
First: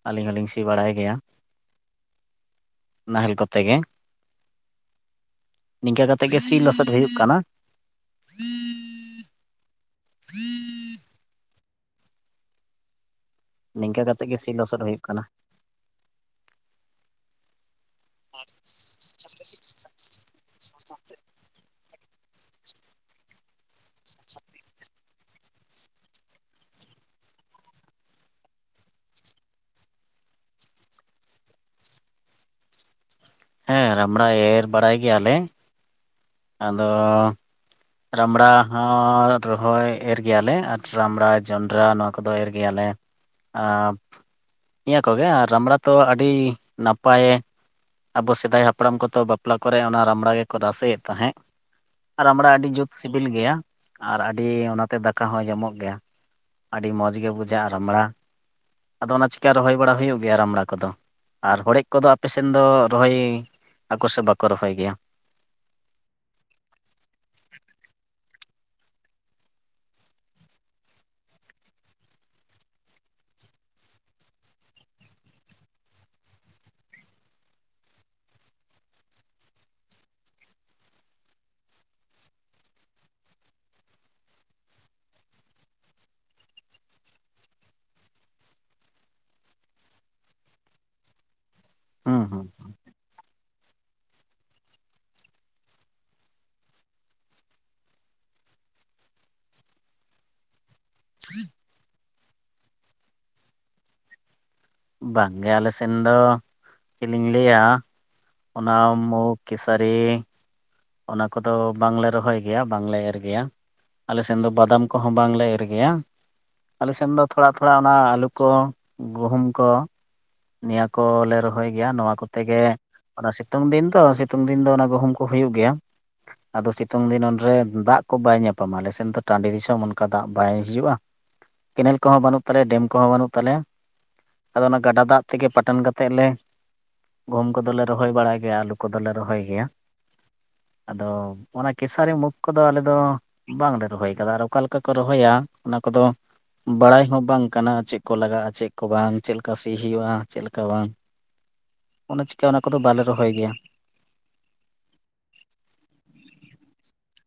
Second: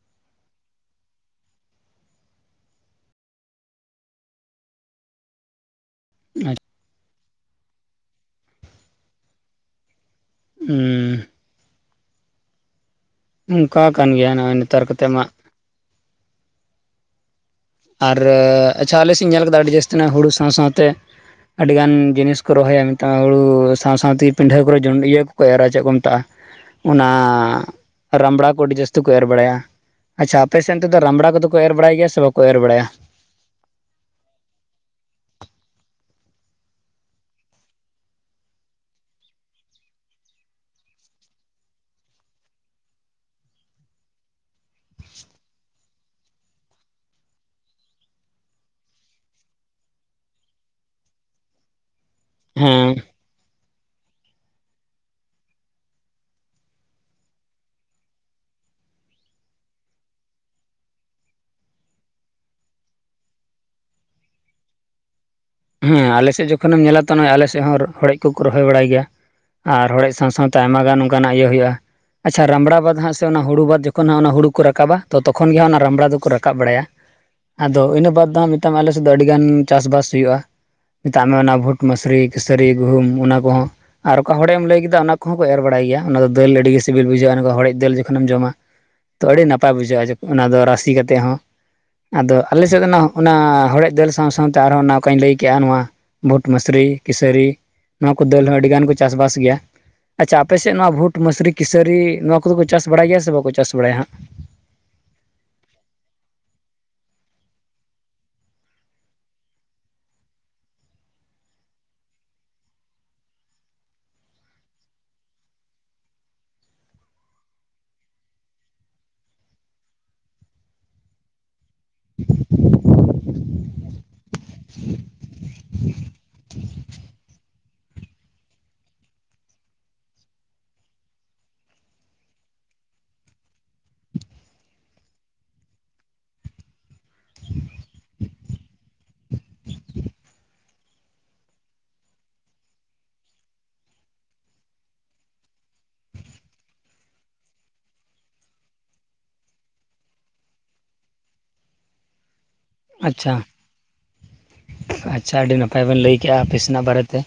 Speaker 2: ᱟᱞᱤᱧ ᱦᱚᱞᱤᱧ ᱥᱤ ᱵᱟᱲᱟᱭ ᱜᱮᱭᱟ᱾ ᱱᱟᱦᱮᱞ ᱠᱚᱛᱮ ᱜᱮ᱾ ᱱᱤᱝᱠᱟᱹ ᱠᱟᱛᱮᱜ ᱜᱮ ᱥᱤ ᱞᱚᱥᱚᱫ ᱦᱩᱭᱩᱜ ᱠᱟᱱᱟ᱾
Speaker 1: ᱦᱩᱸ ᱚᱱᱠᱟ
Speaker 2: ᱱᱤᱝᱠᱟᱹ
Speaker 1: ᱠᱟᱱ
Speaker 2: ᱠᱟᱛᱮᱜ
Speaker 1: ᱜᱮᱭᱟ
Speaker 2: ᱜᱮ ᱥᱤ
Speaker 1: ᱱᱚᱜᱼᱚᱭ
Speaker 2: ᱞᱚᱥᱚᱫ
Speaker 1: ᱱᱮᱛᱟᱨ
Speaker 2: ᱦᱩᱭᱩᱜ
Speaker 1: ᱠᱟᱛᱮ ᱢᱟ᱾
Speaker 2: ᱠᱟᱱᱟ
Speaker 1: ᱟᱨ ᱟᱪᱪᱷᱟ ᱟᱞᱮ ᱥᱮᱫ ᱤᱧ ᱧᱮᱞ ᱠᱟᱫᱟ᱾ ᱟᱹᱰᱤ ᱡᱟᱹᱥᱛᱤ ᱦᱩᱲᱩ ᱥᱟᱶ ᱥᱟᱶᱛᱮ ᱟᱹᱰᱤ ᱜᱟᱱ ᱡᱤᱱᱤᱥ ᱠᱚ ᱨᱚᱦᱚᱭᱟ᱾ ᱢᱤᱫᱫᱷᱟᱣ ᱦᱳᱲᱳ ᱥᱟᱶ-ᱥᱟᱶᱛᱮ ᱯᱤᱱᱰᱟᱹ ᱠᱚᱨᱮ ᱡᱚᱱ ᱤᱭᱟᱹ ᱠᱚᱠᱚ ᱮᱨᱟ ᱪᱮᱫ ᱠᱚ ᱢᱮᱛᱟᱜᱼᱟ᱾ ᱚᱱᱟ ᱨᱟᱢᱲᱟ ᱠᱚ ᱟᱹᱰᱤ ᱡᱟᱹᱥᱛᱤ ᱠᱚ ᱮᱨ ᱵᱟᱲᱟᱭᱟ᱾ ᱟᱪᱪᱷᱟ, ᱟᱯᱮ ᱥᱮᱱ ᱛᱮᱫᱚ ᱨᱟᱢᱲᱟ ᱠᱚᱫᱚ ᱠᱚ ᱮᱨ ᱵᱟᱲᱟᱭ ᱜᱮᱭᱟ ᱥᱮ ᱵᱟᱠᱚ ᱮᱨ ᱵᱟᱲᱟᱭᱟ?
Speaker 2: ᱦᱮᱸ ᱨᱟᱢᱲᱟ ᱮᱨ ᱵᱟᱲᱟᱭ ᱜᱮᱭᱟ ᱞᱮ᱾ ᱟᱫᱚ ᱨᱟᱢᱲᱟ ᱦᱚᱸ ᱨᱚᱦᱚᱭ ᱮᱨ ᱜᱮᱭᱟᱞᱮ, ᱟᱨ ᱨᱟᱢᱲᱟ ᱡᱚᱱᱰᱨᱟ ᱱᱚᱣᱟ ᱠᱚᱫᱚ ᱮᱨ ᱜᱮᱭᱟᱞᱮ᱾ ᱟᱨ ᱱᱤᱭᱟᱹ ᱠᱚᱜᱮ ᱟᱨ ᱨᱟᱢᱲᱟ ᱛᱚ ᱟᱹᱰᱤ ᱱᱟᱯᱟᱭ ᱟᱵᱚ ᱥᱮᱫᱟᱭ ᱦᱟᱯᱲᱟᱢ ᱠᱚᱫᱚ ᱵᱟᱯᱞᱟ ᱠᱚᱨᱮ ᱚᱱᱟ ᱨᱟᱢᱲᱟ ᱜᱮᱠᱚ ᱨᱟᱥᱮ ᱮᱫ ᱛᱟᱦᱮᱸᱫ᱾ ᱨᱟᱢᱲᱟ ᱟᱹᱰᱤ ᱡᱩᱛ
Speaker 1: ᱦᱮᱸ
Speaker 2: ᱥᱤᱵᱤᱞ ᱜᱮᱭᱟ ᱟᱨ ᱟᱹᱰᱤ ᱚᱱᱟᱛᱮ ᱫᱟᱠᱟ ᱦᱚᱸ ᱡᱚᱢᱚᱜ ᱜᱮᱭᱟ᱾ ᱟᱹᱰᱤ ᱢᱚᱡᱽ ᱜᱮ ᱵᱩᱡᱷᱟᱹᱜᱼᱟ ᱨᱟᱢᱲᱟ᱾ ᱟᱫᱚ ᱚᱱᱟ ᱪᱤᱠᱟᱹ ᱨᱚᱦᱚᱭ ᱵᱟᱲᱟ ᱦᱩᱭᱩᱜ ᱜᱮᱭᱟ ᱨᱟᱢᱲᱟ ᱠᱚᱫᱚ᱾ ᱟᱨ ᱦᱚᱲᱮᱜ ᱠᱚᱫᱚ ᱟᱯᱮ ᱥᱮᱱ ᱫᱚ ᱨᱚᱦᱚᱭ ᱟᱠᱚ ᱥᱮ ᱵᱟᱠᱚ ᱨᱚᱦᱚᱭ ᱜᱮᱭᱟ?
Speaker 1: ᱦᱮᱸ, ᱟᱞᱮ ᱥᱮᱫ ᱡᱮᱠᱷᱚᱱᱮᱢ ᱧᱮᱞ ᱟᱛᱚ ᱟᱞᱮ ᱥᱮᱫ ᱦᱚᱸ ᱦᱚᱲᱮᱡ ᱠᱚᱠᱚ ᱨᱚᱦᱚᱭ ᱵᱟᱲᱟᱭ ᱜᱮᱭᱟ᱾ ᱟᱨ ᱨᱚᱦᱚᱭ ᱥᱟᱶ ᱥᱟᱶᱛᱮ ᱟᱭᱢᱟ ᱜᱟᱱ ᱚᱱᱠᱟᱱᱟᱜ ᱤᱭᱟᱹ ᱦᱳᱭᱳᱜᱼᱟ᱾ ᱟᱪᱪᱷᱟ, ᱨᱟᱢᱲᱟ ᱵᱟᱫᱽ ᱦᱟᱸᱜ ᱥᱮ ᱚᱱᱟ ᱦᱩᱲᱩ ᱵᱟᱫᱽ ᱡᱚᱠᱷᱚᱱ ᱦᱟᱸᱜ ᱚᱱᱟ ᱦᱩᱲᱩ ᱠᱚ ᱨᱟᱠᱟᱵ-ᱟ ᱛᱚ ᱛᱚᱠᱷᱚᱱ ᱜᱮ ᱚᱱᱟ ᱦᱟᱸᱜ ᱨᱟᱢᱲᱟ ᱫᱚᱠᱚ ᱨᱟᱠᱟᱵ ᱵᱟᱲᱟᱭᱟ᱾ ᱟᱫᱚ ᱤᱱᱟᱹ ᱵᱟᱫᱽ ᱫᱚ ᱢᱮᱛᱟᱢ ᱟᱞᱮ ᱥᱮᱫ ᱫᱚ ᱟᱹᱰᱤ ᱜᱟᱱ ᱪᱟᱥᱵᱟᱥ ᱦᱩᱭᱩᱜᱼᱟ᱾ ᱢᱮᱛᱟᱜ ᱢᱮ ᱚᱱᱟ ᱵᱷᱩᱴ, ᱢᱟᱥᱨᱤ, ᱠᱟᱹᱥᱟᱹᱨᱤ, ᱜᱩᱦᱩᱢ ᱚᱱᱟ ᱠᱚᱦᱚᱸ᱾ ᱟᱨ ᱚᱠᱟ ᱦᱚᱲᱮᱢ ᱞᱟᱹᱭ ᱠᱮᱫᱟ᱾ ᱚᱱᱟ ᱠᱚᱦᱚᱸ ᱠᱚ ᱮᱨ ᱵᱟᱲᱟᱭ ᱜᱮᱭᱟ᱾ ᱚᱱᱟ ᱫᱚ ᱫᱟᱹᱞ ᱟᱰᱤ ᱜᱮ ᱥᱤᱵᱤᱞ ᱵᱩᱡᱷᱟᱹᱜᱼᱟ, ᱦᱚᱲᱮᱡ ᱫᱟᱹᱞ ᱡᱚᱠᱷᱚᱱᱮᱢ ᱡᱚᱢᱟ᱾ ᱛᱚ ᱟᱹᱰᱤ ᱱᱟᱯᱟᱭ ᱵᱩᱡᱷᱟᱹᱜᱼᱟ ᱚᱱᱟ ᱫᱚ ᱨᱟᱥᱤ ᱠᱟᱛᱮ ᱦᱚᱸ᱾
Speaker 2: ᱦᱩᱸ
Speaker 1: ᱟᱫᱚ
Speaker 2: ᱦᱩᱸ
Speaker 1: ᱟᱞᱮ ᱥᱮᱫ ᱫᱚ, ᱦᱟᱜ ᱱᱟ ᱦᱚᱲᱮᱡ ᱫᱟᱹᱞ ᱥᱟᱶ ᱥᱟᱶᱛᱮ ᱟᱨ ᱦᱚᱸ ᱚᱱᱟ ᱠᱚᱧ ᱞᱟᱹᱭ ᱠᱮᱜᱼᱟ, ᱱᱚᱣᱟ ᱵᱷᱩᱴ, ᱢᱟᱥᱨᱤ, ᱠᱤᱥᱟᱹᱨᱤ ᱱᱚᱣᱟ ᱠᱚ ᱫᱟᱹᱞ ᱦᱚᱸ ᱟᱹᱰᱤ ᱜᱟᱱ ᱠᱚ ᱪᱟᱥᱵᱟᱥ ᱜᱮᱭᱟ᱾ ᱟᱪᱪᱷᱟ, ᱟᱯᱮ ᱥᱮᱱ ᱱᱚᱣᱟ ᱵᱷᱩᱴ, ᱢᱟᱥᱨᱤ, ᱠᱤᱥᱟᱹᱨᱤ ᱱᱚᱣᱟ ᱠᱚᱫᱚ ᱠᱚ ᱪᱟᱥ ᱵᱟᱲᱟᱭ ᱜᱮᱭᱟ ᱥᱮ ᱵᱟᱠᱚ ᱪᱟᱥ ᱵᱟᱲᱟᱭᱟ ᱦᱟᱸᱜ?
Speaker 2: ᱵᱟᱝ ᱜᱮ ᱟᱞᱮ ᱥᱮᱱ ᱫᱚ, ᱪᱮᱫ ᱤᱧ ᱞᱟᱹᱭ-ᱟ᱾ ᱚᱱᱟ ᱢᱩᱜ ᱠᱮᱥᱟᱨᱤ ᱚᱱᱟ ᱠᱚᱫᱚ ᱵᱟᱝᱞᱮ ᱨᱚᱦᱚᱭ ᱜᱮᱭᱟ ᱵᱟᱝᱞᱮ ᱮᱨ ᱜᱮᱭᱟ᱾ ᱟᱞᱮ ᱥᱮᱱ ᱫᱚ ᱵᱟᱫᱟᱢ ᱠᱚᱦᱚᱸ ᱵᱟᱝᱞᱮ ᱮᱨ ᱜᱮᱭᱟ᱾ ᱟᱞᱮ ᱥᱮᱱ ᱫᱚ ᱛᱷᱚᱲᱟ ᱛᱷᱚᱲᱟ ᱚᱱᱟ ᱟᱹᱞᱩ ᱠᱚ, ᱜᱩᱦᱩᱢ ᱠᱚ ᱱᱤᱭᱟᱹ ᱠᱚᱞᱮ ᱨᱚᱦᱚᱭ ᱜᱮᱭᱟ᱾ ᱱᱚᱣᱟ ᱠᱚᱛᱮ ᱜᱮ ᱚᱱᱟ ᱥᱤᱛᱩᱝ ᱫᱤᱱ ᱫᱚ ᱥᱤᱛᱩᱝ ᱫᱤᱱ ᱫᱚ ᱚᱱᱟ ᱜᱩᱦᱩᱢ ᱠᱚ ᱦᱩᱭᱩᱜ ᱜᱮᱭᱟ᱾ ᱟᱫᱚ ᱥᱤᱛᱩᱝ ᱫᱤᱱ ᱚᱨᱮ ᱫᱟᱜ ᱠᱚ ᱵᱟᱭ ᱧᱟᱯᱟᱢᱟ᱾ ᱟᱞᱮ ᱥᱮᱱ ᱫᱚ ᱴᱟᱺᱰᱤ ᱫᱤᱥᱚᱢ, ᱚᱱᱠᱟ ᱫᱟᱜ ᱵᱟᱭ ᱦᱤᱡᱩᱜᱼᱟ᱾ ᱠᱮᱱᱮᱞ ᱠᱚᱦᱚᱸ ᱵᱟᱹᱱᱩᱜ ᱛᱟᱞᱮᱭᱟ ᱾ ᱰᱮᱢ ᱠᱚᱦᱚᱸ ᱵᱟᱹᱱᱩᱜ ᱛᱟᱞᱮᱭᱟ᱾ ᱟᱫᱚ ᱚᱱᱟ ᱜᱟᱰᱟ ᱫᱟᱜ ᱛᱮ ᱜᱮ ᱯᱟᱴᱟᱱ ᱠᱟᱛᱮᱫ ᱞᱮ ᱜᱩᱢ ᱠᱚ ᱫᱚ ᱞᱮ ᱨᱚᱦᱚᱭ ᱵᱟᱲᱟᱭ ᱜᱮᱭᱟ᱾ ᱟᱹᱞᱩ ᱠᱚ ᱫᱚ ᱞᱮ ᱨᱚᱦᱚᱭ ᱜᱮᱭᱟ᱾ ᱟᱫᱚ ᱚᱱᱟ ᱠᱮᱥᱟᱨᱤ, ᱢᱩᱠᱷ ᱠᱚᱫᱚ ᱟᱞᱮ ᱫᱚ᱾ ᱵᱟᱝᱞᱮ ᱨᱚᱦᱚᱭ ᱠᱟᱫᱟ ᱟᱨ ᱚᱠᱟᱞᱮᱠᱟ ᱠᱚ ᱨᱚᱦᱚᱭᱟ ᱚᱱᱟ ᱠᱚᱫᱚ ᱵᱟᱲᱟᱭ ᱦᱚᱸ ᱵᱟᱝ ᱠᱟᱱᱟ ᱪᱮᱜ ᱠᱚ ᱞᱟᱜᱟᱜᱼᱟ ᱪᱮᱜ ᱠᱚ ᱵᱟᱝ ᱪᱮᱜ ᱞᱮᱠᱟ ᱥᱤ ᱦᱩᱭᱩᱜᱼᱟ ᱪᱮᱜ ᱞᱮᱠᱟ ᱵᱟᱝ? ᱚᱱᱟ ᱪᱤᱠᱟ ᱚᱱᱟ ᱠᱚᱫᱚ ᱵᱟᱞᱮ ᱨᱚᱦᱚᱭ
Speaker 1: ᱟᱪᱪᱷᱟ
Speaker 2: ᱜᱮᱭᱟ᱾
Speaker 1: ᱟᱪᱪᱷᱟ ᱟᱹᱰᱤ ᱱᱟᱯᱟᱭ ᱵᱮᱱ ᱞᱟᱹᱭ ᱠᱮᱜᱼᱟ ᱟᱯᱤᱥᱮᱱᱟᱜ ᱵᱟᱨᱮᱛᱮ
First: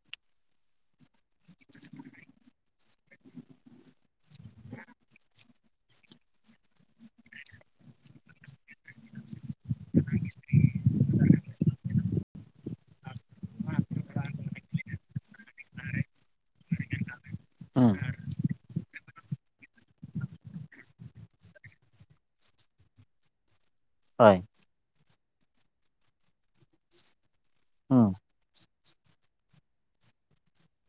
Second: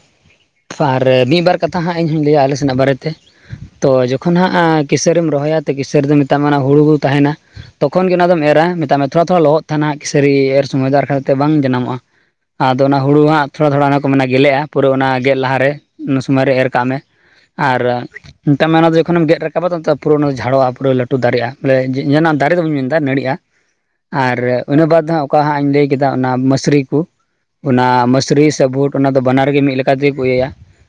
Speaker 1: ᱟᱨ ᱢᱤᱫᱵᱟᱨ ᱠᱟᱛᱷᱟ ᱦᱟᱸᱜ ᱤᱧᱦᱚᱧ ᱞᱟᱹᱭᱟ ᱟᱞᱮ ᱥᱮᱱᱟᱜ ᱵᱟᱨᱮᱛᱮ ᱛᱚ ᱡᱚᱠᱷᱚᱱ ᱦᱟᱸᱜ ᱠᱤᱥᱬᱮᱢ ᱮᱢ ᱨᱚᱦᱚᱭᱟ ᱛᱚ ᱠᱤᱥᱟᱹᱬ ᱨᱮ ᱫᱚ ᱢᱮᱛᱟᱢᱟ ᱦᱩᱲᱩ ᱠᱚ ᱛᱟᱦᱮᱱᱟ᱾ ᱛᱚᱠᱷᱚᱱ ᱜᱮ ᱚᱱᱟ ᱫᱚᱢ ᱮᱨᱟ ᱢᱮᱛᱟᱜ ᱢᱮ ᱛᱷᱚᱲᱟ ᱛᱷᱚᱲᱟ ᱞᱚᱦᱚᱫ ᱛᱟᱦᱮᱱᱟ ᱠᱤᱥᱟᱹᱨᱤ ᱮᱨ ᱥᱚᱢᱚᱭ ᱫᱚ ᱟᱨᱠᱷᱛᱮ ᱵᱟᱝ ᱡᱟᱱᱟᱢᱚᱜᱼᱟ᱾ ᱟᱫᱚ ᱚᱱᱟ ᱦᱩᱲᱩ ᱦᱟᱸᱜ ᱛᱷᱚᱲᱟ ᱛᱷᱚᱲᱟ ᱚᱱᱟ ᱠᱚ ᱢᱮᱱᱟ ᱜᱮᱞᱮᱜᱼᱟ᱾ ᱯᱩᱨᱟᱹ ᱚᱱᱟ ᱜᱮᱫ ᱞᱟᱦᱟᱨᱮ ᱩᱱ ᱥᱚᱢᱚᱭ ᱨᱮ ᱮᱨ ᱠᱟᱜ ᱢᱮ ᱟᱨ
Speaker 2: ᱦᱩᱸ
Speaker 1: ᱢᱮᱛᱟᱜ ᱚᱱᱟ ᱫᱚ ᱡᱚᱠᱷᱚᱱᱮᱢ ᱜᱮᱫ ᱨᱟᱠᱟᱵᱟ ᱛᱚ ᱯᱩᱨᱟᱹ ᱚᱱᱟ ᱡᱷᱟᱲᱚᱜᱼᱟ ᱯᱩᱨᱟᱹ ᱞᱟᱹᱴᱩ ᱫᱟᱨᱮᱜᱼᱟ ᱵᱚᱞᱮ ᱡᱮᱱᱟ ᱫᱟᱨᱮ ᱫᱚ ᱵᱟᱹᱧ ᱢᱮᱱᱫᱟ ᱱᱟᱹᱲᱤᱼᱟ᱾
Speaker 2: ᱻ [inaudible]
Speaker 1: ᱟᱨ ᱤᱱᱟᱹ ᱵᱟᱫᱽ ᱦᱟᱜ ᱚᱠᱟ ᱦᱟᱸᱜ ᱤᱧ ᱞᱟᱹᱭ ᱠᱮᱫᱟ ᱚᱱᱟ ᱢᱟᱹᱥᱨᱤ ᱠᱚ ᱚᱱᱟ
Speaker 2: ᱦᱩᱸ
Speaker 1: ᱢᱟᱥᱨᱤ ᱥᱮ ᱵᱷᱩᱴ ᱚᱱᱟ ᱫᱚ ᱵᱟᱱᱟᱨᱜᱮ ᱢᱤᱜ ᱞᱮᱠᱟ ᱛᱮᱜᱮ ᱠᱚ ᱤᱭᱟᱹᱭᱟ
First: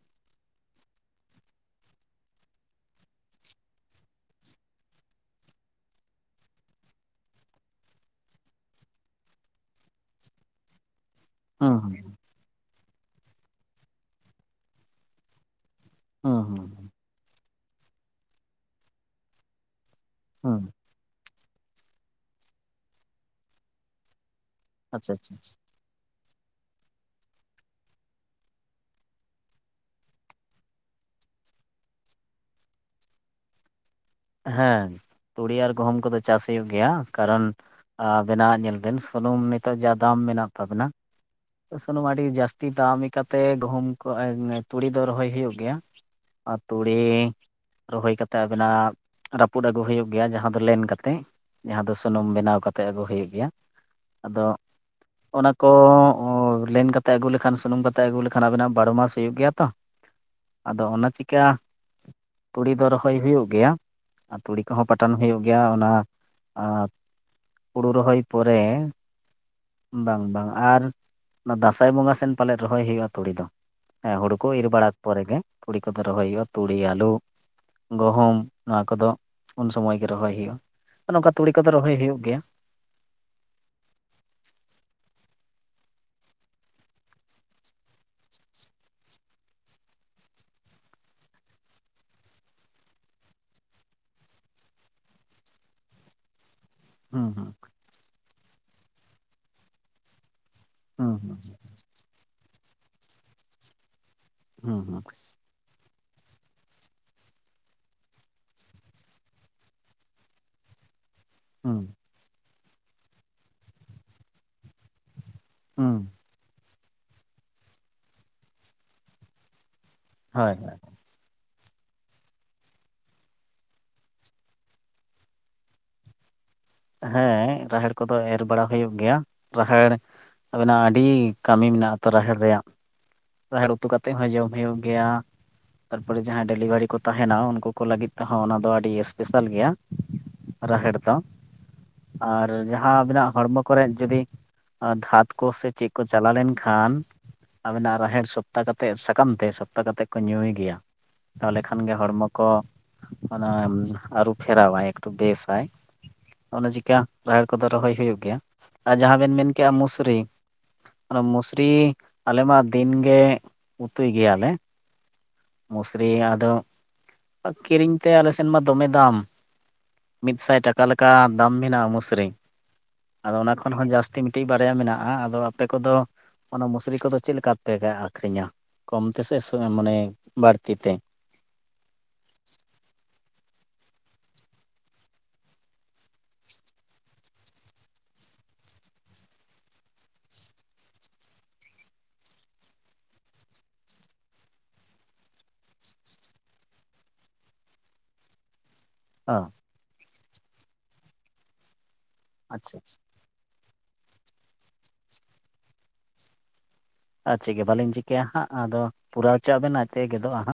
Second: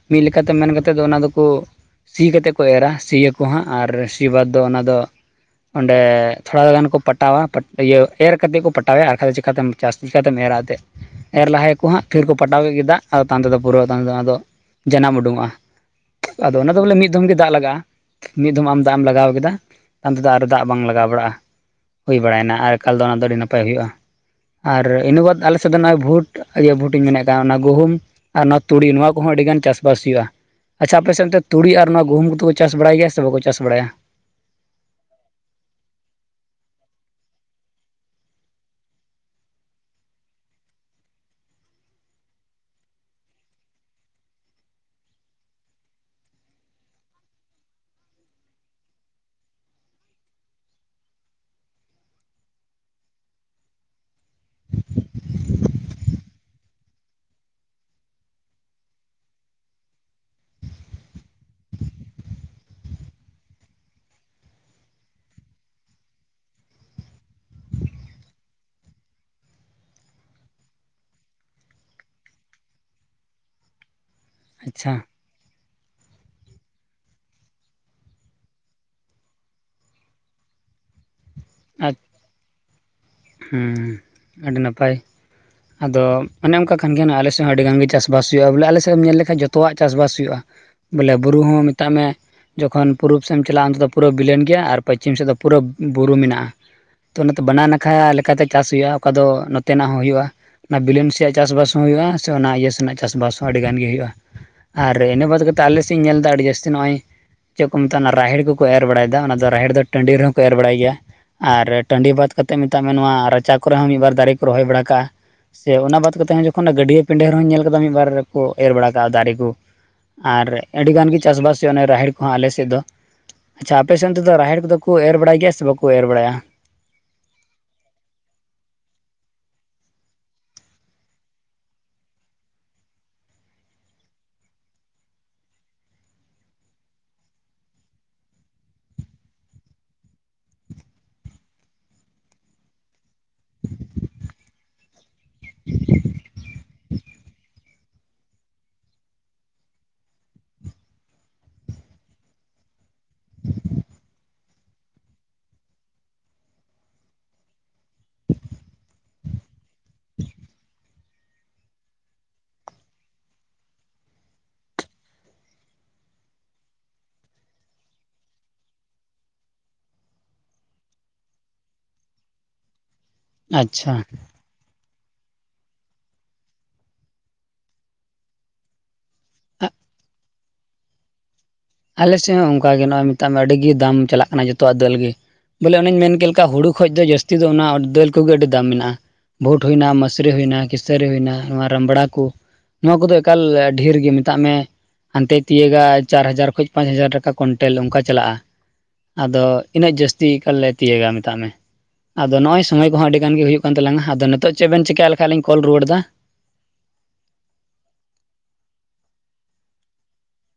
Speaker 1: ᱢᱤᱜ ᱞᱮᱠᱟᱛᱮ ᱢᱮᱱ ᱠᱟᱛᱮᱫ ᱫᱚ ᱚᱱᱟ ᱫᱚᱠᱚ ᱥᱤ ᱠᱟᱛᱮᱫ ᱠᱚ ᱮᱨᱟ ᱥᱤᱭᱟᱠᱚ ᱦᱟᱸᱜ ᱟᱨ ᱥᱤ ᱵᱟᱫᱽ ᱫᱚ ᱚᱱᱟ ᱫᱚ, ᱚᱸᱰᱮ ᱛᱷᱚᱲᱟ ᱜᱟᱱ ᱠᱚ ᱯᱟᱴᱟᱣᱟ ᱤᱭᱟᱹ ᱮᱨ ᱠᱟᱛᱮᱫ ᱠᱚ ᱯᱟᱴᱟᱣᱮᱭᱟ ᱟᱨ ᱠᱷᱟᱡ ᱫᱚ ᱪᱮᱠᱟᱛᱮᱢ ᱪᱟᱥ ᱪᱤᱠᱟᱛᱮᱢ ᱮᱨᱟ ᱮᱛᱮᱜ ᱮᱨ ᱞᱟᱦᱟ
Speaker 2: ᱦᱩᱸ
Speaker 1: ᱭᱟᱠᱚ ᱦᱟᱸᱜ ᱯᱷᱤᱨ ᱠᱚ ᱯᱟᱴᱟᱣ ᱠᱮᱫ ᱜᱮᱼᱟ ᱟᱫᱚ ᱛᱟᱭᱚᱢᱛᱮᱫᱚ ᱯᱩᱨᱟᱹᱫᱚ ᱡᱟᱱᱟᱢ ᱩᱰᱩᱠᱚᱜᱼᱟ
Speaker 2: ᱦᱩᱸ
Speaker 1: ᱟᱫᱚ
Speaker 2: ᱦᱩᱸ
Speaker 1: ᱚᱱᱟ ᱫᱚ
Speaker 2: ᱦᱩᱸ
Speaker 1: ᱵᱚᱞᱮ ᱢᱤᱫ ᱫᱚᱢ ᱜᱮ ᱫᱟᱜ ᱞᱟᱜᱟᱜᱼᱟ ᱢᱤᱫ ᱫᱚᱢ ᱟᱢ ᱫᱟᱜ ᱮᱢ ᱞᱟᱜᱟᱣ ᱠᱮᱫᱟ ᱛᱟᱭᱚᱢ ᱛᱮᱫᱚ ᱟᱨ
Speaker 2: ᱦᱩᱸ
Speaker 1: ᱫᱟᱜ ᱵᱟᱝ ᱞᱟᱜᱟᱣ ᱵᱟᱲᱟᱜᱼᱟ᱾ ᱦᱩᱭ ᱵᱟᱲᱟᱭᱮᱱᱟ ᱟᱨ ᱮᱠᱟᱞ ᱫᱚ ᱚᱱᱟ ᱫᱚ ᱟᱹᱰᱤ ᱱᱟᱯᱟᱭ ᱦᱩᱭᱩᱜᱼᱟ ᱟᱨ
Speaker 2: ᱟᱪᱪᱷᱟ
Speaker 1: ᱤᱱᱟᱹ
Speaker 2: ᱟᱪᱪᱷᱟ
Speaker 1: ᱵᱟᱫ ᱟᱞᱮᱥᱮᱫ ᱫᱚ ᱱᱚᱜᱼᱚᱭ ᱵᱷᱩᱴ ᱤᱭᱟᱹ ᱵᱷᱩᱴᱤᱧ ᱢᱮᱱᱮᱫ ᱠᱟᱱ ᱚᱱᱟ ᱜᱩᱦᱩᱢ ᱟᱨ ᱱᱚᱣᱟ ᱛᱩᱲᱤ ᱱᱚᱣᱟ ᱠᱚᱦᱚᱸ ᱟᱹᱰᱤ ᱜᱟᱱ ᱪᱟᱥᱵᱟᱥ ᱦᱩᱭᱩᱜᱼᱟ᱾ ᱟᱪᱪᱷᱟ ᱟᱯᱮ ᱥᱮᱱ ᱛᱮ ᱛᱩᱲᱤ ᱟᱨ ᱱᱚᱣᱟ ᱜᱩᱦᱩᱢ ᱫᱚᱠᱚ ᱪᱟᱥ ᱵᱟᱲᱟᱭ ᱜᱮᱭᱟ ᱥᱮ ᱵᱟᱠᱚ ᱪᱟᱥ ᱵᱟᱲᱟᱭᱟ?
Speaker 2: ᱦᱮᱸ ᱛᱩᱲᱤ ᱟᱨ ᱜᱩᱦᱩᱢ ᱠᱚᱫᱚ ᱪᱟᱥ ᱦᱩᱭᱩᱜ ᱜᱮᱭᱟ, ᱠᱟᱨᱚᱱ ᱵᱮᱱᱟᱣᱟᱜ ᱧᱮᱞ ᱵᱮᱱ ᱥᱩᱱᱩᱢ ᱱᱤᱛᱚᱜ ᱡᱟ ᱫᱟᱢ ᱢᱮᱱᱟᱜ ᱛᱟᱵᱮᱱᱟ᱾ ᱥᱩᱱᱩᱢ ᱟᱹᱰᱤ ᱡᱟᱹᱥᱛᱤ ᱫᱟᱢᱛᱮ ᱜᱩᱦᱩᱢ ᱠᱚ ᱛᱩᱲᱤ ᱫᱚ ᱨᱚᱦᱚᱭ ᱦᱩᱭᱩᱜ ᱜᱮᱭᱟ᱾ ᱟᱨ ᱛᱩᱲᱤ ᱨᱚᱦᱚᱭ ᱠᱟᱛᱮᱫ ᱟᱵᱤᱱᱟᱜ ᱨᱟᱹᱯᱩᱫ ᱟᱹᱜᱩ ᱦᱩᱭᱩᱜ ᱜᱮᱭᱟ ᱡᱟᱦᱟᱸ ᱫᱚ ᱞᱮᱱ ᱠᱟᱛᱮᱫ ᱡᱟᱦᱟᱸ ᱫᱚ ᱥᱩᱱᱩᱢ ᱵᱮᱱᱟᱣ ᱠᱟᱛᱮ ᱟᱹᱜᱩ ᱦᱩᱭᱩᱜ ᱜᱮᱭᱟ᱾ ᱟᱫᱚ ᱚᱱᱟ ᱠᱚ ᱞᱮᱱ ᱠᱟᱛᱮᱜ ᱟᱹᱜᱩ ᱞᱮᱠᱷᱟᱱ ᱥᱩᱱᱩᱢ ᱠᱟᱛᱮᱜ ᱟᱹᱜᱩ ᱞᱮᱠᱷᱟᱱ ᱟᱵᱮᱱᱟᱜ ᱵᱟᱨᱚ ᱢᱟᱥ ᱦᱩᱭᱩᱜ ᱜᱮᱭᱟ ᱛᱚ? ᱟᱫᱚ ᱚᱱᱟ ᱪᱤᱠᱟᱹ ᱛᱩᱲᱤ ᱫᱚ ᱨᱚᱦᱚᱭ ᱦᱩᱭᱩᱜ ᱜᱮᱭᱟ᱾ ᱟᱨ ᱛᱩᱲᱤ ᱠᱚᱦᱚᱸ ᱯᱟᱴᱚᱱ ᱦᱩᱭᱩᱜ ᱜᱮᱭᱟ ᱚᱱᱟ ᱦᱩᱲᱩ ᱨᱚᱦᱚᱭ ᱯᱚᱨᱮ᱾ ᱵᱟᱝ ᱵᱟᱝ ᱟᱨ ᱫᱟᱸᱥᱟᱭ ᱵᱚᱸᱜᱟ ᱥᱮᱱ ᱯᱟᱞᱮᱫ ᱨᱚᱦᱚᱭ ᱦᱩᱭᱩᱜᱼᱟ ᱛᱩᱲᱤ ᱫᱚ᱾ ᱦᱮᱸ ᱦᱩᱲᱩ ᱠᱚ ᱤᱨ ᱵᱟᱲᱟ
Speaker 1: ᱟᱪᱪᱷᱟ
Speaker 2: ᱯᱚᱨᱮ ᱜᱮ ᱛᱩᱲᱤ ᱠᱚᱫᱚ ᱨᱚᱦᱚᱭ ᱦᱩᱭᱩᱜᱼᱟ᱾ ᱛᱩᱲᱤ, ᱟᱹᱞᱩ, ᱜᱩᱦᱩᱢ ᱱᱚᱣᱟ ᱠᱚᱫᱚ ᱩᱱ ᱥᱚᱢᱚᱭ ᱜᱮ ᱨᱚᱦᱚᱭ ᱦᱩᱭᱩᱜᱼᱟ ᱟᱨ ᱱᱚᱝᱠᱟ ᱛᱩᱲᱤ ᱠᱚᱫᱚ ᱨᱚᱦᱚᱭ ᱦᱩᱭᱩᱜ ᱜᱮᱭᱟ᱾
Speaker 1: ᱦᱚᱸ ᱟᱹᱰᱤ ᱱᱟᱯᱟᱭ ᱟᱫᱚ ᱚᱱᱮ ᱚᱱᱠᱟ ᱠᱟᱱ ᱜᱮᱭᱟ ᱟᱞᱮ ᱥᱮᱫ ᱦᱚᱸ ᱟᱹᱰᱤ ᱜᱟᱱᱜ ᱜᱮ ᱪᱟᱥᱵᱟᱥ ᱦᱩᱭᱩᱜᱼᱟ ᱵᱚᱞᱮ ᱟᱞᱮ ᱥᱮᱫ ᱮᱢ ᱧᱮᱞ ᱞᱮᱠᱷᱟᱱ ᱡᱚᱛᱚᱣᱟᱜ ᱪᱟᱥᱵᱟᱥ ᱦᱩᱭᱩᱜᱼᱟ᱾ ᱵᱚᱞᱮ ᱵᱩᱨᱩ ᱦᱚᱸ ᱢᱮᱛᱟᱜ ᱢᱮ ᱡᱚᱠᱷᱚᱱ ᱯᱩᱨᱩᱵ ᱥᱮᱫ ᱮᱢ ᱪᱟᱞᱟᱜᱼᱟ ᱚᱱᱛᱮ ᱫᱚ ᱯᱩᱨᱟᱹ ᱵᱤᱞᱟᱹ ᱜᱮᱭᱟ ᱟᱨ ᱯᱚᱥᱪᱤᱢ ᱥᱮᱫ ᱫᱚ ᱯᱩᱨᱟᱹ ᱵᱩᱨᱩ ᱢᱮᱱᱟᱜᱼᱟ᱾ ᱛᱚ
Speaker 2: ᱦᱩᱸ
Speaker 1: ᱚᱱᱟ ᱛᱮ
Speaker 2: ᱦᱩᱸ
Speaker 1: ᱵᱟᱱᱟ ᱱᱟᱠᱷᱟ ᱞᱮᱠᱟᱛᱮ ᱪᱟᱥ ᱦᱩᱭᱩᱜᱼᱟ ᱚᱠᱟ ᱫᱚ ᱱᱚᱛᱮᱱᱟᱜ ᱦᱚᱸ ᱦᱩᱭᱩᱜᱼᱟ ᱚᱱᱟ ᱵᱤᱞᱟᱹᱱ
Speaker 2: ᱦᱩᱸ
Speaker 1: ᱥᱮᱭᱟᱜ
Speaker 2: ᱦᱩᱸ
Speaker 1: ᱪᱟᱥᱵᱟᱥ ᱦᱩᱭᱩᱜ-ᱟ ᱥᱮ ᱚᱱᱟ ᱤᱭᱟᱹ ᱥᱮᱱᱟᱜ ᱪᱟᱥᱵᱟᱥ ᱦᱚᱸ ᱟᱹᱰᱤ ᱜᱟᱱ ᱜᱮ ᱦᱩᱭᱩᱜ-ᱟ
Speaker 2: ᱦᱩᱸ
Speaker 1: ᱟᱨ ᱤᱱᱟᱹ ᱵᱟᱫ ᱠᱟᱛᱮ ᱛᱚ ᱟᱞᱮ ᱥᱮᱫ ᱤᱧ ᱧᱮᱞ ᱮᱫᱟ ᱟᱹᱰᱤ ᱡᱟᱹᱥᱛᱤ ᱱᱚᱜ-ᱚᱭ ᱪᱮᱜ ᱠᱚ ᱢᱮᱛᱟᱜᱼᱟ ᱨᱟᱦᱤᱲ ᱠᱚᱠᱚ ᱮᱨ ᱵᱟᱲᱟᱭᱫᱟ ᱚᱱᱟ ᱫᱚ ᱨᱟᱦᱤᱲ ᱫᱚ ᱴᱟᱺᱰᱤ ᱨᱮᱦᱚᱸ ᱠᱚ ᱮᱨ ᱵᱟᱲᱟᱭ ᱜᱮᱭᱟ᱾ ᱟᱨ
Speaker 2: ᱦᱩᱸ ᱦᱩᱸ
Speaker 1: ᱴᱟᱺᱰᱤ ᱵᱟᱫ ᱠᱟᱛᱮᱫ ᱢᱮᱛᱟᱜ ᱢᱮ ᱱᱚᱣᱟ ᱨᱟᱪᱟ ᱠᱚᱨᱮ ᱦᱚᱸ ᱢᱤᱫᱵᱟᱨ ᱫᱟᱨᱮ ᱠᱚ ᱨᱚᱦᱚᱭ ᱵᱟᱲᱟ ᱠᱟᱜᱼᱟ᱾ ᱥᱮ
Speaker 2: ᱦᱩᱸ
Speaker 1: ᱚᱱᱟ ᱵᱟᱫ ᱠᱟᱛᱮ ᱦᱚᱸ ᱡᱚᱠᱷᱚᱱ ᱜᱟᱹᱰᱭᱟᱹ ᱯᱤᱸᱰᱟᱹ ᱨᱮᱦᱚᱸ ᱧᱮᱞ ᱠᱟᱫᱟ ᱢᱤᱫᱵᱟᱨ ᱠᱚ ᱮᱨ ᱵᱟᱲᱟ ᱠᱟᱜᱼᱟ ᱫᱟᱨᱮ ᱠᱚ᱾ ᱟᱨ
Speaker 2: ᱦᱳᱭ
Speaker 1: ᱟᱹᱰᱤ ᱜᱟᱱ ᱜᱮ ᱪᱟᱥᱵᱟᱥ ᱦᱩᱭᱩᱜᱼᱟ ᱨᱟᱦᱮᱲ ᱟᱞᱮ ᱥᱮᱫ ᱫᱚ᱾ ᱟᱪᱪᱷᱟ ᱟᱯᱮ ᱥᱮᱱ ᱛᱮᱫᱚ ᱨᱟᱦᱮᱲ ᱠᱚᱫᱚ ᱠᱚ ᱮᱨ ᱵᱟᱲᱟᱭ ᱜᱮᱭᱟ ᱥᱮ ᱵᱟᱠᱚ ᱮᱨ ᱵᱟᱲᱟᱭᱟ?
Speaker 2: ᱦᱮᱸ ᱨᱟᱦᱮᱲ ᱠᱚᱫᱚ ᱮᱨ ᱵᱟᱲᱟ ᱦᱩᱭᱩᱜ ᱜᱮᱭᱟ ᱨᱟᱦᱮᱲ ᱟᱵᱮᱱᱟᱜ ᱟᱹᱰᱤ ᱠᱟᱹᱢᱤ ᱢᱮᱱᱟᱜᱼᱟ ᱛᱚ, ᱨᱟᱦᱮᱲ ᱨᱮᱭᱟᱜ᱾ ᱨᱟᱦᱮᱲ ᱩᱛᱩ ᱠᱟᱛᱮ ᱦᱚᱸ ᱡᱚᱢ ᱦᱩᱭᱩᱜ ᱜᱮᱭᱟ᱾ ᱛᱟᱨᱯᱚᱨᱮ ᱡᱟᱦᱟᱸᱭ ᱰᱮᱞᱤᱵᱷᱟᱨᱤ ᱠᱚ ᱛᱟᱦᱮᱱᱟ ᱩᱱᱠᱩ ᱠᱚ ᱞᱟᱹᱜᱤᱫ ᱛᱮᱦᱚᱸ ᱚᱱᱟ ᱫᱚ ᱟᱹᱰᱤ ᱥᱯᱮᱥᱟᱞ ᱜᱮᱭᱟ᱾ ᱨᱟᱦᱮᱲ ᱫᱚ ᱟᱨ ᱡᱟᱦᱟᱸ ᱟᱹᱵᱤᱱᱟᱜ ᱦᱚᱲᱢᱚ ᱠᱚᱨᱮᱫ ᱡᱩᱫᱤ ᱟᱨ ᱫᱷᱟᱛ ᱠᱚ ᱥᱮ ᱪᱮᱫ ᱠᱚ ᱪᱟᱞᱟᱣ ᱞᱮᱱ ᱠᱷᱟᱱ ᱟᱵᱮᱱᱟᱜ ᱨᱟᱦᱮᱲ ᱥᱚᱯᱛᱟ ᱠᱟᱛᱮᱫ ᱥᱟᱠᱟᱢ ᱛᱮ ᱥᱚᱯᱛᱟ ᱠᱟᱛᱮ ᱠᱚ ᱧᱩᱭ ᱜᱮᱭᱟ ᱾ ᱛᱟᱦᱚᱞᱮ ᱠᱷᱟᱱ ᱜᱮ ᱦᱚᱲᱢᱚ ᱠᱚ ᱚᱱᱟ ᱟᱹᱨᱩ ᱯᱷᱮᱨᱟᱣᱟᱭ ᱮᱠᱴᱩ ᱵᱮᱥᱟᱭ ᱾ ᱚᱱᱟ ᱪᱤᱠᱟ ᱨᱟᱦᱮᱲ ᱠᱚᱫᱚ ᱨᱚᱦᱚᱭ ᱦᱩᱭᱩᱜ ᱜᱮᱭᱟ ᱟᱨ ᱡᱟᱦᱟᱸ ᱵᱮᱱ ᱢᱮᱱ ᱠᱮᱜ-ᱟ ᱢᱩᱥᱨᱤ ᱚᱱᱟ ᱢᱚᱥᱨᱤ ᱟᱞᱮ ᱢᱟ ᱫᱤᱱ ᱜᱮ ᱩᱛᱩᱭ ᱜᱮᱭᱟ ᱞᱮ ᱾ ᱢᱩᱥᱨᱤ ᱟᱫᱚ ᱠᱤᱨᱤᱧ ᱛᱮ ᱟᱞᱮ ᱥᱮᱱ ᱢᱟ ᱫᱚᱢᱮ ᱫᱟᱢ ᱾ ᱢᱤᱫᱥᱟᱭ ᱴᱟᱠᱟ ᱞᱮᱠᱟ ᱫᱟᱢ ᱢᱮᱱᱟᱜᱼᱟ ᱩᱢᱩᱥᱨ ᱟᱫᱚ ᱚᱱᱟ ᱠᱷᱚᱱ ᱦᱚᱸ
Speaker 1: ᱟᱪᱪᱷᱟ
Speaker 2: ᱡᱟᱹᱥᱛᱤ ᱠᱟᱹᱴᱤᱡ ᱵᱟᱨᱭᱟ ᱢᱮᱱᱟᱜ-ᱟ ᱟᱫᱚ ᱟᱯᱮ ᱠᱚᱫᱚ ᱚᱱᱟ ᱢᱩᱥᱨᱤ ᱠᱚᱫᱚ ᱪᱮᱫ ᱞᱮᱠᱟ ᱯᱮ ᱟᱹᱠᱷᱨᱤᱧᱟ ᱠᱚᱢ ᱛᱮᱥᱮ ᱢᱟᱱᱮ ᱵᱟᱹᱲᱛᱤ ᱛᱮ?
Speaker 1: ᱟᱞᱮ ᱥᱮᱫ ᱦᱚᱸ ᱚᱱᱠᱟ ᱜᱮ ᱱᱚᱜ-ᱚᱭ ᱢᱮᱛᱟᱜ ᱢᱮ ᱟᱹᱰᱤ ᱜᱮ ᱫᱟᱢ ᱪᱟᱞᱟᱜ ᱠᱟᱱᱟ ᱡᱚᱛᱚᱣᱟᱜ ᱫᱟᱹᱞ ᱜᱮ ᱾ ᱵᱚᱞᱮ ᱚᱱᱮᱧ ᱢᱮᱱ ᱠᱮᱫ ᱞᱮᱠᱟ ᱦᱩᱲᱩ ᱠᱷᱚᱡ ᱫᱚ ᱡᱟᱹᱥᱛᱤ ᱫᱚ ᱚᱱᱟ ᱫᱟᱹᱞ ᱠᱚᱜᱮ ᱟᱹᱰᱤ ᱫᱟᱢ ᱢᱮᱱᱟᱜ-ᱟ ᱾ ᱵᱷᱳᱴ ᱦᱩᱭᱱᱟ ᱢᱟᱥᱨᱮ ᱦᱩᱭᱱᱟ ᱠᱤᱥᱟᱹᱨᱤ ᱦᱩᱭᱱᱟ ᱱᱚᱣᱟ ᱨᱟᱢᱲᱟ ᱠᱚ ᱱᱚᱣᱟ ᱠᱚᱫᱚ ᱮᱠᱟᱞ ᱰᱷᱮᱨ ᱜᱮ ᱢᱮᱛᱟᱜ ᱢᱮ ᱦᱟᱱᱛᱮ ᱛᱤᱭᱟᱹᱜᱟ ᱪᱟᱨ ᱦᱟᱡᱟᱨ ᱯᱟᱸᱪ ᱦᱟᱡᱟᱨ ᱴᱟᱠᱟ ᱠᱩᱭᱤᱱᱴᱮᱞ ᱚᱱᱠᱟ ᱪᱟᱞᱟᱜ-ᱟ
Speaker 2: ᱚ
Speaker 1: ᱟᱫᱚ ᱤᱱᱟᱹᱜ ᱡᱟᱹᱥᱛᱤᱠᱟᱞ ᱞᱮ ᱛᱤᱭᱜᱟ ᱢᱮᱛᱟᱜ ᱢᱮ ᱟᱫᱚ ᱱᱚᱜ ᱚᱭ
Speaker 2: ᱟᱪᱪᱷᱟ
Speaker 1: ᱥᱚᱢᱚᱭ
Speaker 2: ᱟᱪᱪᱷᱟ,
Speaker 1: ᱠᱚᱦᱚᱸ ᱟᱹᱰᱤ ᱜᱟᱱ ᱜᱮ ᱦᱩᱭᱩᱜ ᱠᱟᱱ ᱛᱟᱞᱟᱝ ᱟᱫᱚ ᱱᱤᱛᱚᱜ ᱪᱮᱫ ᱵᱮᱱ ᱪᱮᱠᱟ ᱞᱮᱠᱷᱟᱱ ᱞᱤᱧ ᱠᱚᱞ ᱨᱩᱣᱟᱹᱲ ᱫᱟ
Speaker 2: ᱟᱨ ᱪᱤ ᱜᱮ ᱵᱟᱝ ᱞᱤᱧ ᱪᱤᱠᱟᱹᱭᱟ ᱦᱟᱸᱜ ᱟᱫᱚ ᱯᱩᱨᱟᱣ ᱦᱚᱪᱚ ᱟᱵᱮᱱ ᱟᱡᱛᱮ ᱜᱮᱫᱚᱜ-ᱟ ᱦᱟᱸᱜ